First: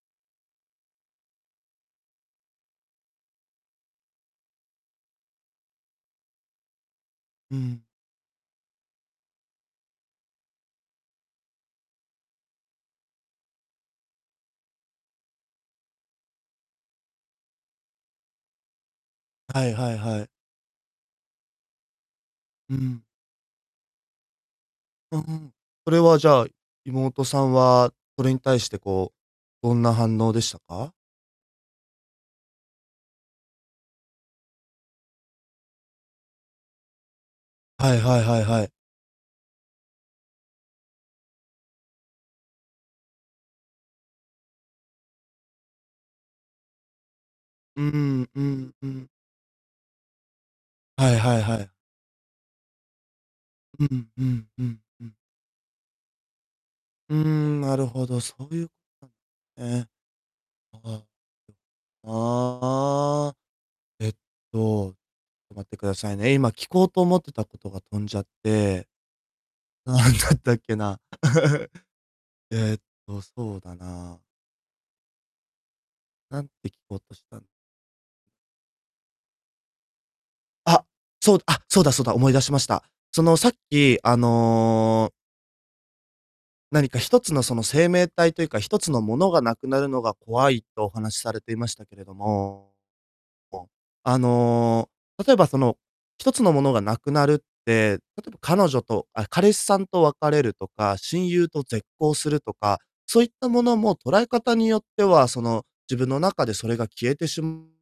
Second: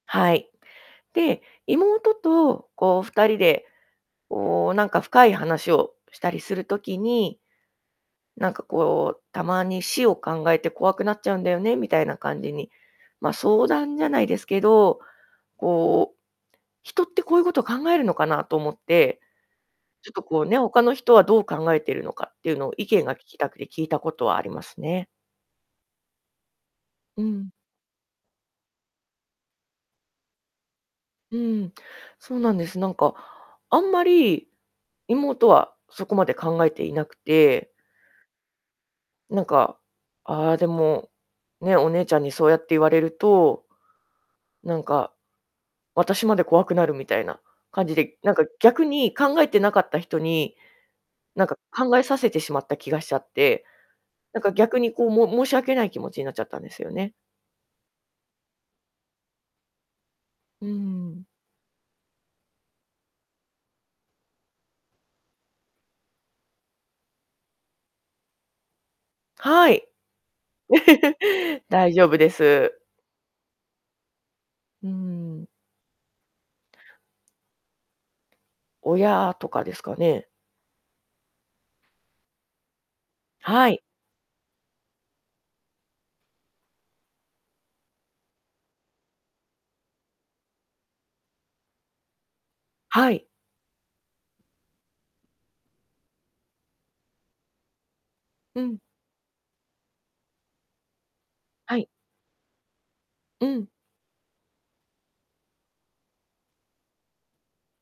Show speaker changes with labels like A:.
A: はい。で、妹と、こう、2人で、こう、なんか深い話をしたりする時に、
B: うん。
A: なんか、こう、「たまに死を考えて怖くなっちゃうんだよね」みたいな感じに、ま、相談じゃないですけど、こう、人ってこういうことを考えるのかなと思って。
B: はいはい
A: ちょっ
B: は
A: と
B: い。
A: こうね、他の人はどう考えてるのかっていうのを
B: う
A: 意
B: ん。
A: 見が聞きたくて聞いたことはありますね。
B: うんうん。それは、じゃあ、
A: う
B: 妹さ
A: ん。
B: んは、それに対して、こう、どんな反応でしたか？
A: うん、そうなんです。なんか、あんまり、妹はそこまで考えていなくて
B: はいはいはいはい。
A: なんか、ああ、でも、ね、「お姉ちゃんにそうやって言われると」「なんか、私まで怖くなる」みたいな
B: うー
A: 感じで、
B: ん、
A: なん
B: う
A: か、
B: ん
A: 逆
B: うん。
A: に考えてなかった人に、
B: はいはい
A: なん
B: は
A: か、
B: い。
A: 考えさせてしまった気がしちゃって。
B: う、うん、う
A: なん
B: ん、
A: か、
B: う
A: 逆
B: ん、
A: に、
B: う
A: こう、
B: ん。
A: も申し訳ない気持ちになっちゃったんですよね。
B: うーん、なるほど、そういう、かん、ねえ。
A: うー
B: あ
A: ん。
B: あ。ああ。えっと、と、待ってくださいね、今聞こうと思ってたことが飛んじゃって
A: はい。
B: 何だったっけな。
A: 大丈夫で
B: えっ
A: す。
B: と、そうだな
A: うーん。
B: 何て聞こうとしたん
A: 親とかですかね。
B: あ、そう、あ、そうだそうだ、思い出しました。その、さっ
A: はい。
B: き、あの何か1つのその生命体というか、1つのものが無くなるのが怖い、とお話されていましたけれども、
A: はい。
B: こう、あの、例えば、その、1つのものが無くなるって、例えば
A: う
B: 彼
A: ん。
B: 女とあ、彼氏さんと別れるとか、親友と
A: は
B: 絶
A: い。
B: 交するとか、そういっ
A: う
B: たも
A: ん。
B: のも捉え方によっては、その、自分の中でそれが消えてし